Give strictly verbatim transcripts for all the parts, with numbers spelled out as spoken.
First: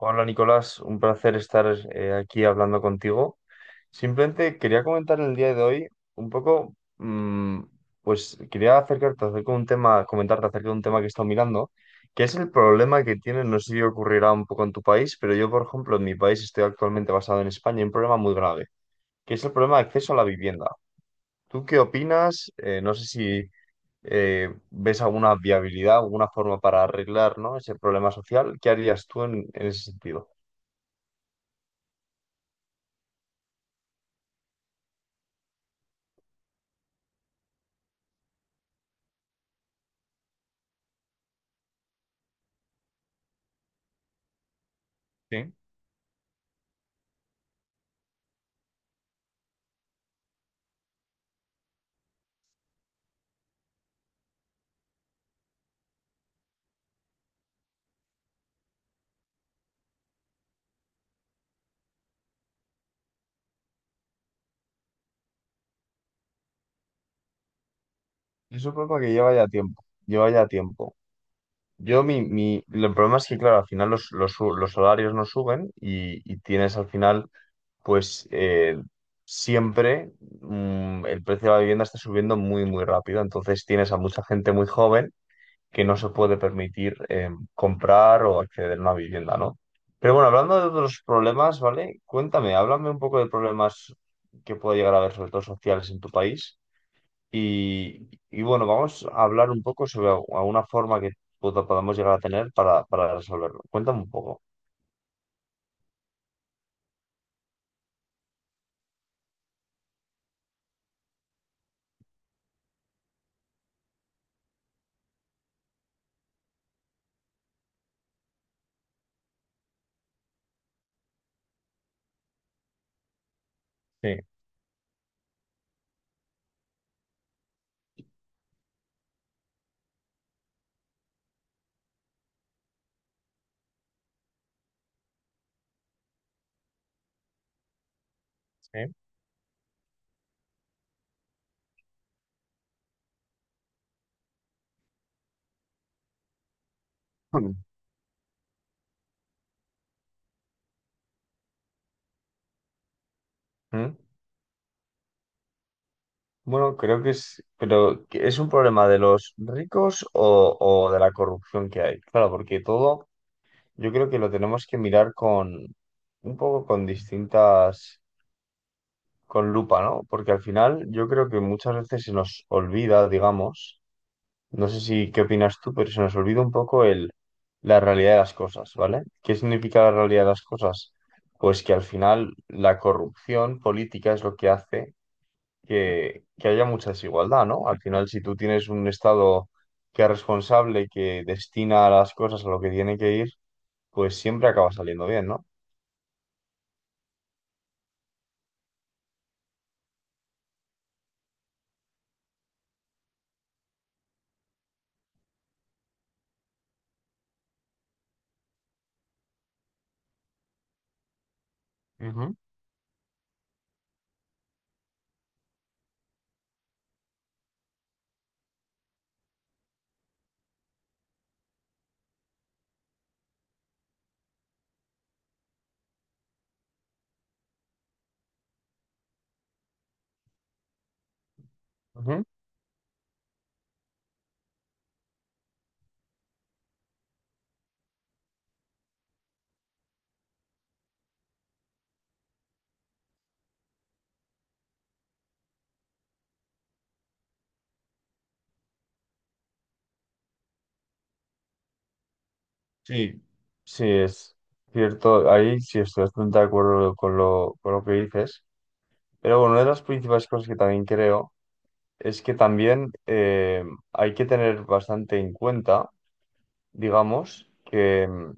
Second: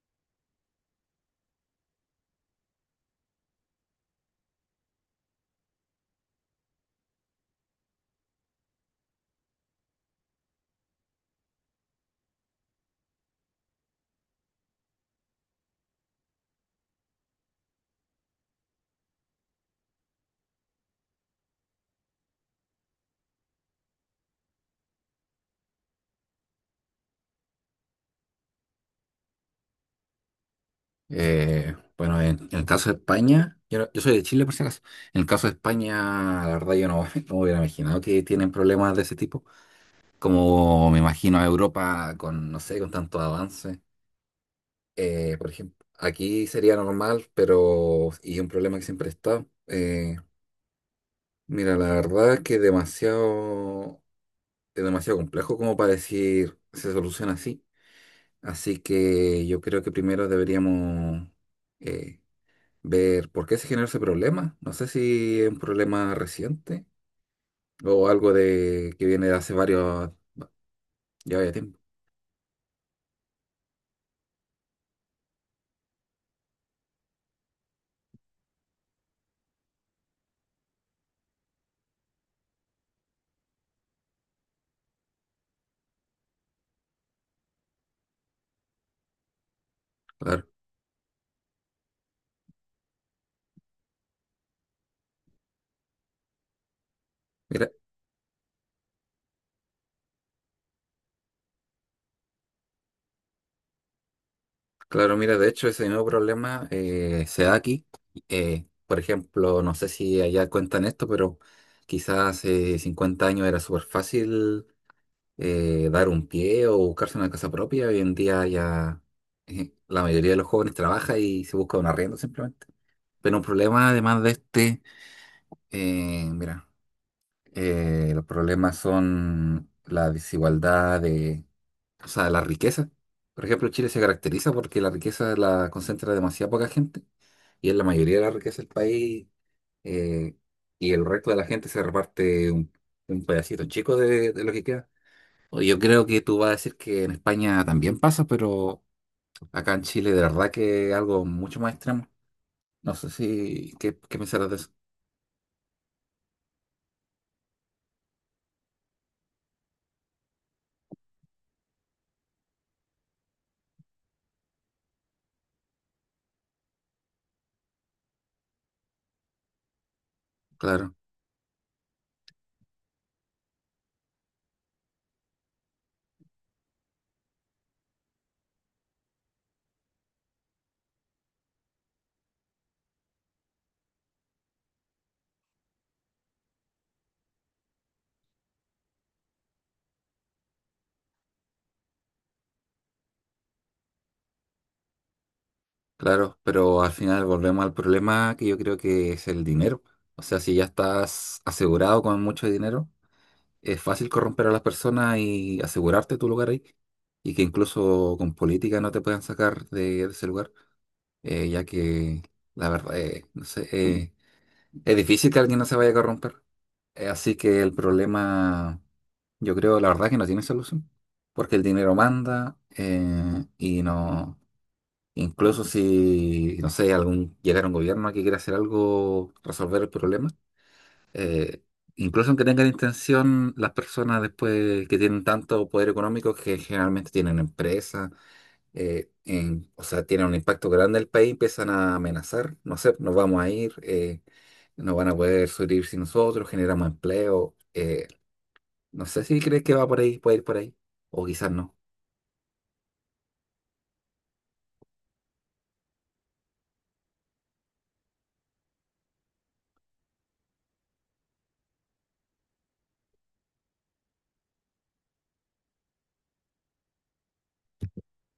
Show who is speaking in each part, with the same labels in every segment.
Speaker 1: Hola Nicolás, un placer estar eh, aquí hablando contigo. Simplemente quería comentar el día de hoy un poco, mm, pues quería acercarte acerca de un tema, comentarte acerca de un tema que he estado mirando, que es el problema que tiene, no sé si ocurrirá un poco en tu país, pero yo, por ejemplo, en mi país estoy actualmente basado en España, hay un problema muy grave, que es el problema de acceso a la vivienda. ¿Tú qué opinas? Eh, no sé si eh, ves alguna viabilidad, alguna forma para arreglar, ¿no? ese problema social. ¿Qué harías tú en en ese sentido?
Speaker 2: Eh, bueno, en, en el caso de España, yo, no- yo soy de Chile por si acaso, en el caso de España, la verdad yo no, no hubiera imaginado que tienen problemas de ese tipo, como me imagino a Europa con, no sé, con tantos avances. Eh, por
Speaker 1: Sí.
Speaker 2: ejemplo, aquí sería normal, pero, y un problema que siempre está, eh, mira, la verdad es que demasiado, es demasiado complejo como para decir se soluciona así, así que yo creo que primero deberíamos... eh, ver por qué se generó ese problema. No sé si es un problema reciente o algo
Speaker 1: Eso un
Speaker 2: de
Speaker 1: problema
Speaker 2: que
Speaker 1: que
Speaker 2: viene de
Speaker 1: lleva ya
Speaker 2: hace
Speaker 1: tiempo,
Speaker 2: varios,
Speaker 1: lleva ya tiempo.
Speaker 2: ya vaya tiempo.
Speaker 1: Yo, mi, mi, el problema es que, claro, al final los, los, su- los salarios no suben y, y tienes al final, pues, eh, siempre mm, el precio de la vivienda está subiendo muy, muy rápido. Entonces tienes a mucha gente muy joven que no se puede permitir eh, comprar o acceder a una vivienda, ¿no? Pero bueno,
Speaker 2: Claro,
Speaker 1: hablando de otros problemas, ¿vale? Cuéntame, háblame un poco de problemas que puede llegar a haber, sobre todo sociales, en tu país.
Speaker 2: mira,
Speaker 1: Y, y bueno, vamos a hablar un poco sobre al- alguna forma que pod- podamos llegar a tener para, para resolverlo. Cuéntame un poco.
Speaker 2: claro, mira, de hecho ese nuevo problema eh, se da aquí. Eh, por ejemplo, no sé si allá cuentan esto, pero quizás hace cincuenta años era súper fácil eh, dar un pie o buscarse una casa propia. Hoy en día ya eh, la mayoría de los jóvenes trabaja y se busca un arriendo simplemente. Pero un problema
Speaker 1: Sí,
Speaker 2: además de este, eh, mira. Eh, los problemas son la desigualdad de, o sea, la riqueza. Por ejemplo, Chile se caracteriza porque la riqueza la concentra demasiada poca gente y es la mayoría de la riqueza del
Speaker 1: sí.
Speaker 2: país eh, y el resto de la gente se reparte un, un pedacito chico de, de lo que queda. O Yo creo que tú vas a decir que en
Speaker 1: Mm.
Speaker 2: España también pasa, pero acá en Chile de verdad que es algo mucho más extremo. No sé si,
Speaker 1: ¿Mm?
Speaker 2: ¿qué, qué pensarás de eso?
Speaker 1: Bueno, creo que es, pero ¿que ¿es un problema de los ricos o, o de la corrupción que hay? Claro, porque todo yo creo que lo tenemos que mirar con un poco con distintas, con lupa, ¿no? Porque al final
Speaker 2: Claro.
Speaker 1: yo creo que muchas veces se nos olvida, digamos. No sé si qué opinas tú, pero se nos olvida un poco el, la realidad de las cosas, ¿vale? ¿Qué significa la realidad de las cosas? Pues que al final la corrupción política es lo que hace que, que haya mucha desigualdad, ¿no? Al final, si tú tienes un Estado que es responsable, que destina las cosas a lo que tiene que ir, pues siempre acaba saliendo bien, ¿no?
Speaker 2: Claro, pero al final volvemos al problema que yo creo que es el dinero. O sea, si ya estás asegurado con mucho dinero, es fácil corromper a las personas y asegurarte tu lugar ahí. Y que incluso con política no te puedan sacar de, de ese lugar, eh, ya que
Speaker 1: Ujú,
Speaker 2: la verdad, eh, no sé, eh, es difícil que alguien no se vaya a corromper. Eh, así que el problema, yo creo, la verdad, que no tiene solución. Porque el dinero manda eh, y no. Incluso si, no sé, algún, llegara un gobierno que quiera hacer algo, resolver el problema, eh,
Speaker 1: ujú.
Speaker 2: incluso aunque tengan intención, las personas después que tienen tanto poder económico que generalmente tienen empresas, eh, en- o sea, tienen un impacto grande en el país, empiezan a amenazar, no sé, nos vamos a ir, eh, no van a poder subir sin nosotros, generamos empleo, eh, no sé si crees que va por ahí, puede ir por ahí, o quizás no,
Speaker 1: Sí, sí, es cierto, ahí sí estoy bastante de acuerdo con lo, con lo que dices, pero bueno, una de las principales cosas que también creo es que también eh, hay que tener bastante en cuenta, digamos, que, mm,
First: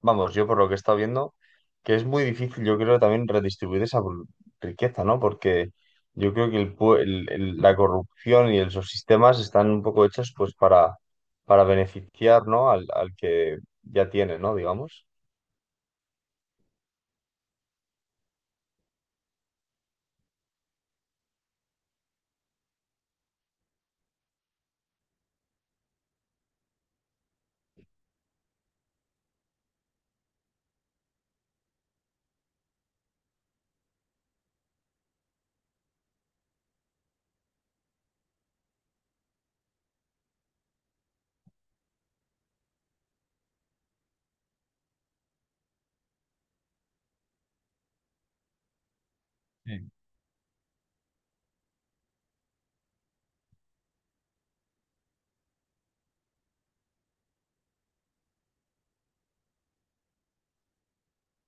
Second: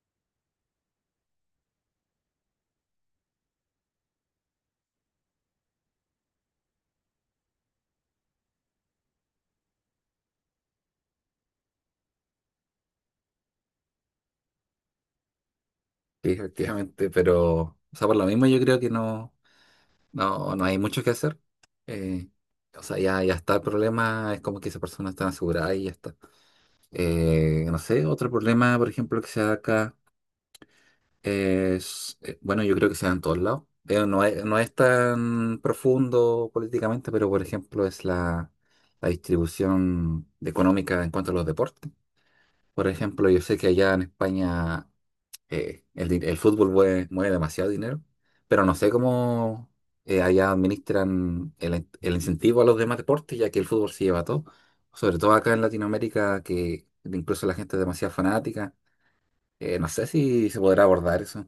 Speaker 1: vamos, yo por lo que he estado viendo, que es muy difícil, yo creo, también redistribuir esa bru- riqueza, ¿no? Porque yo creo que el, pue- el- el- la corrupción y el- los sistemas están un poco hechos pues para, para beneficiar, ¿no? Al, al que ya tiene, ¿no? Digamos.
Speaker 2: sí, efectivamente, pero, o sea, por lo mismo yo creo que no. No, no hay mucho que hacer. Eh, o sea, ya, ya está el problema, es como que esa persona está asegurada y ya está. Eh, no sé, otro problema, por ejemplo, que se da acá es, eh, bueno, yo creo que se da en todos lados. Eh, no es, no es tan profundo políticamente, pero por ejemplo es la, la distribución económica en cuanto a los deportes. Por ejemplo, yo sé que allá en España eh, el, di- el fútbol mueve, mueve demasiado dinero, pero no sé cómo eh, allá administran el, in- el incentivo a los demás deportes, ya que el fútbol se lleva todo, sobre todo acá en Latinoamérica, que incluso la gente es demasiado fanática. Eh, no sé si se podrá abordar eso.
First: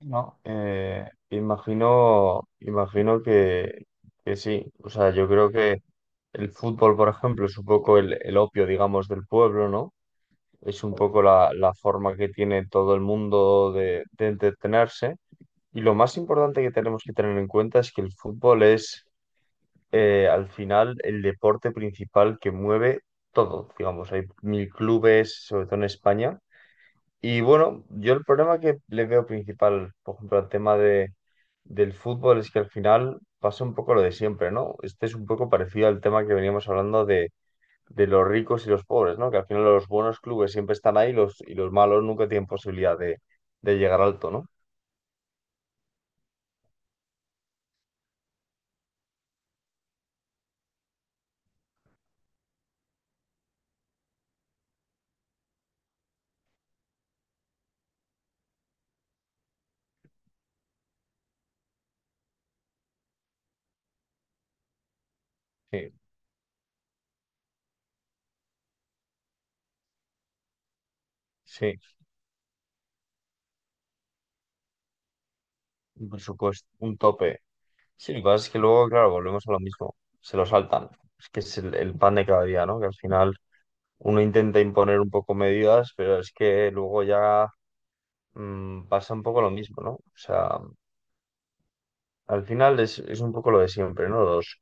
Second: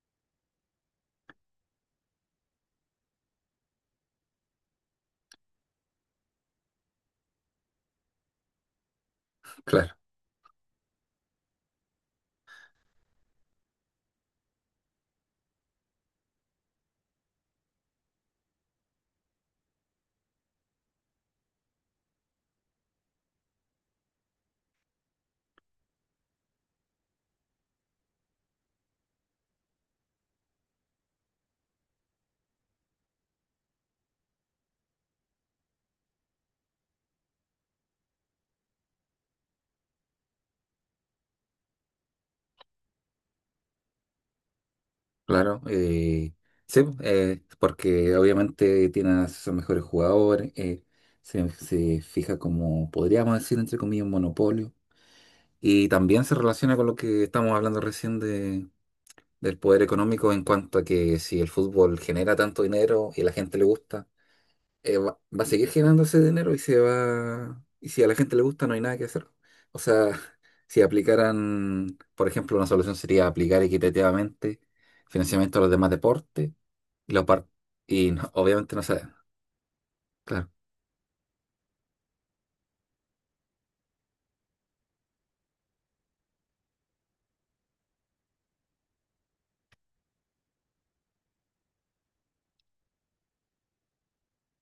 Speaker 1: No, eh, imagino, imagino que, que sí. O sea, yo creo que el fútbol, por ejemplo, es un poco el, el opio, digamos, del pueblo,
Speaker 2: Claro,
Speaker 1: ¿no? Es un poco la, la forma que tiene todo el mundo de, de entretenerse. Y lo más importante que tenemos que tener en cuenta es que el fútbol es, eh, al final, el deporte principal que mueve todo. Digamos, hay mil clubes, sobre todo en España. Y bueno, yo el problema que le veo principal, por ejemplo, al tema de, del fútbol es que al final pasa un poco lo de siempre, ¿no? Este es un poco parecido al tema que veníamos hablando de de los ricos y los pobres, ¿no? Que al final los buenos clubes siempre están ahí los, y los malos nunca tienen posibilidad de, de llegar alto, ¿no?
Speaker 2: claro. Eh, sí, pues, eh, porque obviamente tiene a sus mejores jugadores, eh, se, se fija como, podríamos decir, entre comillas, un monopolio. Y también se relaciona con lo que estamos hablando recién del poder económico en cuanto a que si el fútbol genera tanto dinero y a la gente le gusta, eh, va, va a seguir
Speaker 1: Sí,
Speaker 2: generando ese dinero y se va, y si a la gente le gusta no hay nada que hacer. O sea, si
Speaker 1: sí,
Speaker 2: aplicaran, por ejemplo, una solución sería aplicar equitativamente financiamiento a los demás
Speaker 1: un
Speaker 2: deportes
Speaker 1: presupuesto, un
Speaker 2: y, la
Speaker 1: tope.
Speaker 2: par- y
Speaker 1: Sí, lo que
Speaker 2: no-
Speaker 1: pasa es que
Speaker 2: obviamente no
Speaker 1: luego,
Speaker 2: se
Speaker 1: claro,
Speaker 2: da.
Speaker 1: volvemos a lo mismo, se lo
Speaker 2: Claro,
Speaker 1: saltan. Es que es el, el pan de cada día, ¿no? Que al final uno intenta imponer un poco medidas, pero es que luego ya mm, pasa un poco lo mismo, ¿no? O sea, al final es, es un poco lo de siempre, ¿no? Los,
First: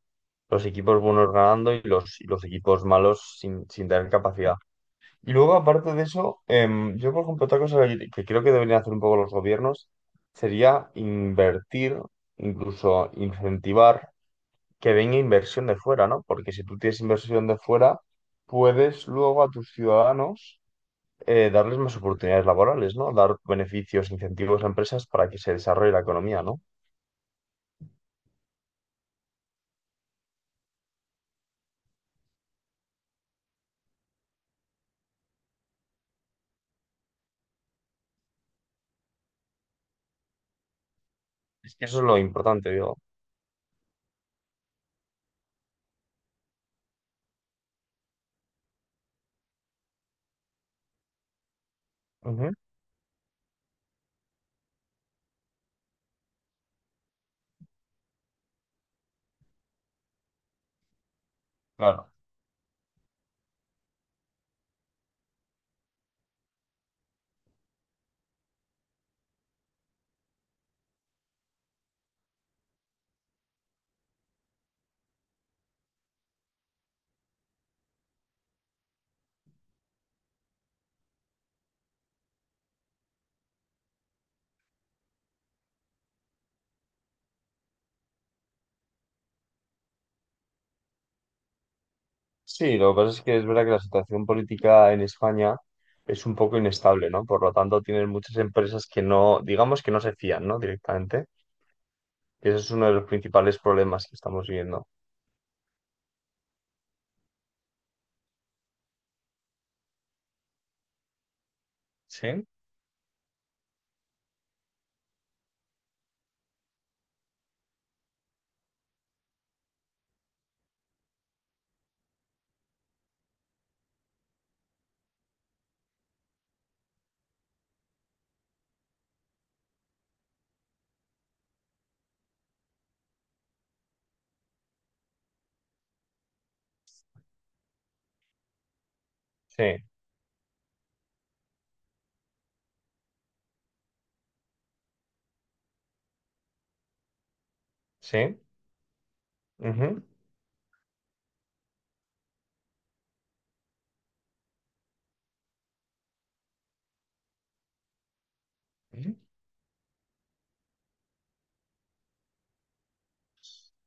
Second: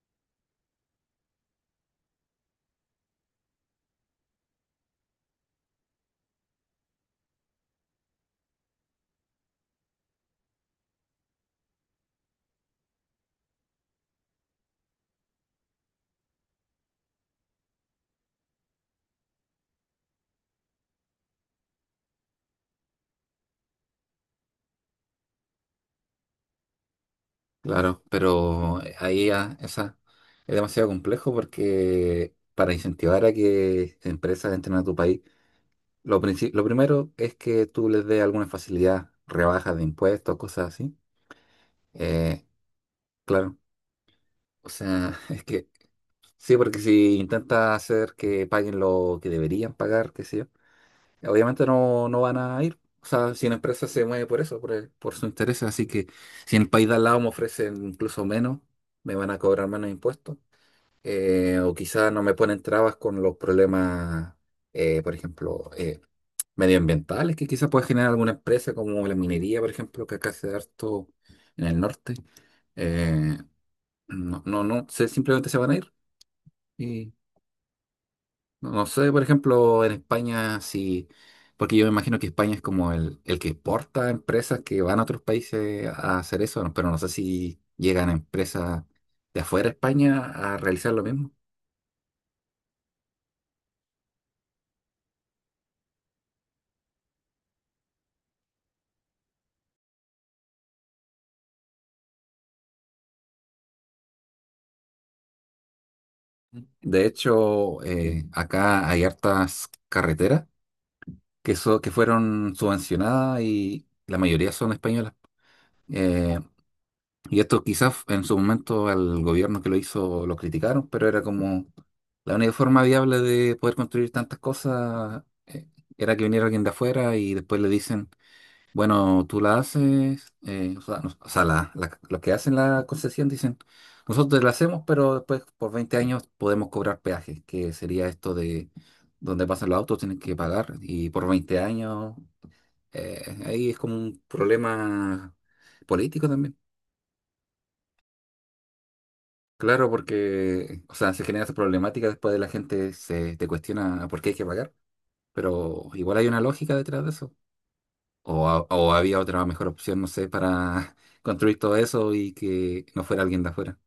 Speaker 1: los equipos buenos ganando y los, y los equipos malos sin, sin tener capacidad. Y luego, aparte de eso, em, yo, por ejemplo, otra cosa que que creo que deberían hacer un poco los gobiernos sería invertir, incluso incentivar que venga inversión de fuera, ¿no? Porque si tú tienes inversión de fuera, puedes luego a tus ciudadanos eh, darles más oportunidades laborales, ¿no? Dar beneficios, incentivos a empresas para que se desarrolle la economía, ¿no?
Speaker 2: claro, pero eh, ahí ya esa es demasiado complejo porque para incentivar a que empresas entren a tu país Lo princi- lo primero es que tú les des alguna facilidad, rebajas de impuestos, cosas así.
Speaker 1: Es que eso es lo
Speaker 2: Eh,
Speaker 1: importante, digo.
Speaker 2: claro, o sea, es que sí, porque si intentas hacer que paguen lo que deberían pagar, qué sé yo, obviamente no, no van
Speaker 1: Ujú,
Speaker 2: a ir. O sea, si una empresa se mueve por eso, por, el- por su interés, así que si en el país de al lado me ofrecen incluso menos, me van a cobrar menos impuestos. Eh, o
Speaker 1: claro.
Speaker 2: quizás no me ponen trabas con los problemas, eh, por ejemplo, eh, medioambientales que quizás puede generar alguna empresa como la minería, por ejemplo, que acá se da harto en el norte. Eh, no, no, no sé, simplemente se van a ir. Y no, no sé, por ejemplo, en España, si, porque yo me imagino que España es como el, el que exporta empresas que van a otros países a hacer eso, ¿no? Pero no sé si llegan empresas de afuera de España a realizar lo mismo.
Speaker 1: Sí, lo que pasa es que es verdad que la situación política en España es un poco inestable, ¿no? Por lo tanto, tienen muchas empresas que no, digamos que no se fían, ¿no? Directamente. Y ese es uno de los principales problemas que estamos viviendo.
Speaker 2: De hecho, eh, acá hay hartas carreteras que, so- que
Speaker 1: Sí,
Speaker 2: fueron subvencionadas y la mayoría son españolas. Eh, y esto quizás en su momento al gobierno que lo hizo lo criticaron, pero era como la única forma viable de poder construir tantas cosas eh, era que viniera alguien de afuera y después le dicen, bueno, tú la haces, eh, o sea, no- o sea, la- la- los que hacen la concesión dicen, nosotros la hacemos, pero después por veinte años podemos cobrar peajes, que sería esto de donde pasan los
Speaker 1: sí,
Speaker 2: autos, tienen que pagar y por veinte años eh, ahí es como un problema político también.
Speaker 1: sí.
Speaker 2: Claro,
Speaker 1: Ujú.
Speaker 2: porque, o sea, se genera esa problemática después de la gente se te cuestiona por qué hay que pagar, pero igual hay una lógica detrás de eso. O, ha- o
Speaker 1: Ujú.
Speaker 2: había otra mejor opción, no sé, para construir todo eso y que no fuera alguien de afuera.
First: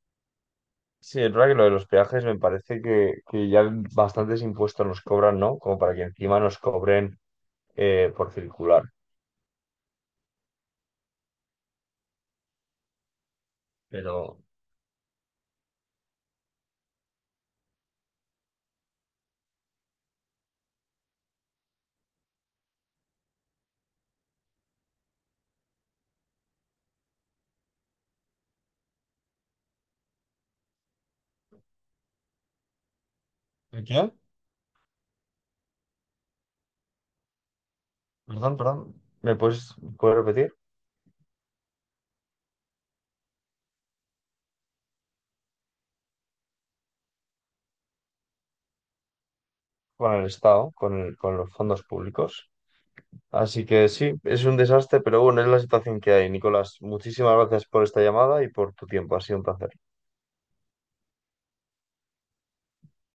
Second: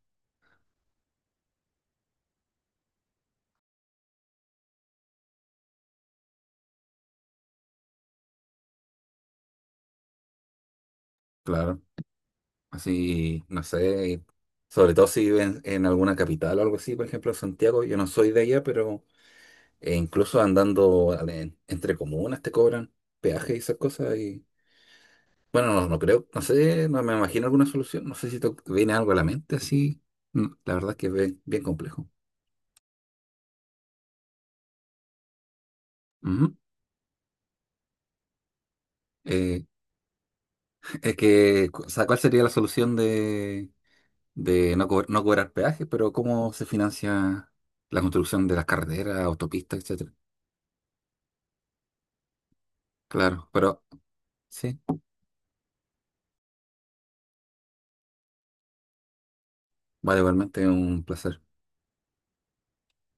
Speaker 1: Sí, es verdad que lo de los peajes me parece que, que ya bastantes impuestos nos cobran, ¿no? Como para que encima nos cobren eh, por circular.
Speaker 2: Claro, así, no sé,
Speaker 1: Pero...
Speaker 2: sobre todo si viven en alguna capital o algo así, por ejemplo, Santiago, yo no soy de allá, pero eh, incluso andando al- en- entre comunas te cobran peaje y esas cosas y... Bueno, no, no creo, no sé, no me imagino alguna solución. No sé si te viene algo a la mente así. No, la verdad es que es bien, bien complejo.
Speaker 1: ¿El ¿qué?
Speaker 2: Ujú.
Speaker 1: Perdón, perdón. ¿Me
Speaker 2: Eh,
Speaker 1: puedes, puedes repetir?
Speaker 2: es que, o sea, ¿cuál sería la solución de, de no, co- no cobrar peajes, pero cómo se financia la construcción de las carreteras, autopistas, etcétera?
Speaker 1: Con el Estado, con, el- con los fondos públicos.
Speaker 2: Claro,
Speaker 1: Así
Speaker 2: pero
Speaker 1: que sí, es un
Speaker 2: sí,
Speaker 1: desastre, pero bueno, es la situación que hay, Nicolás. Muchísimas gracias por esta llamada y por tu tiempo. Ha sido un placer.
Speaker 2: vale, igualmente un placer.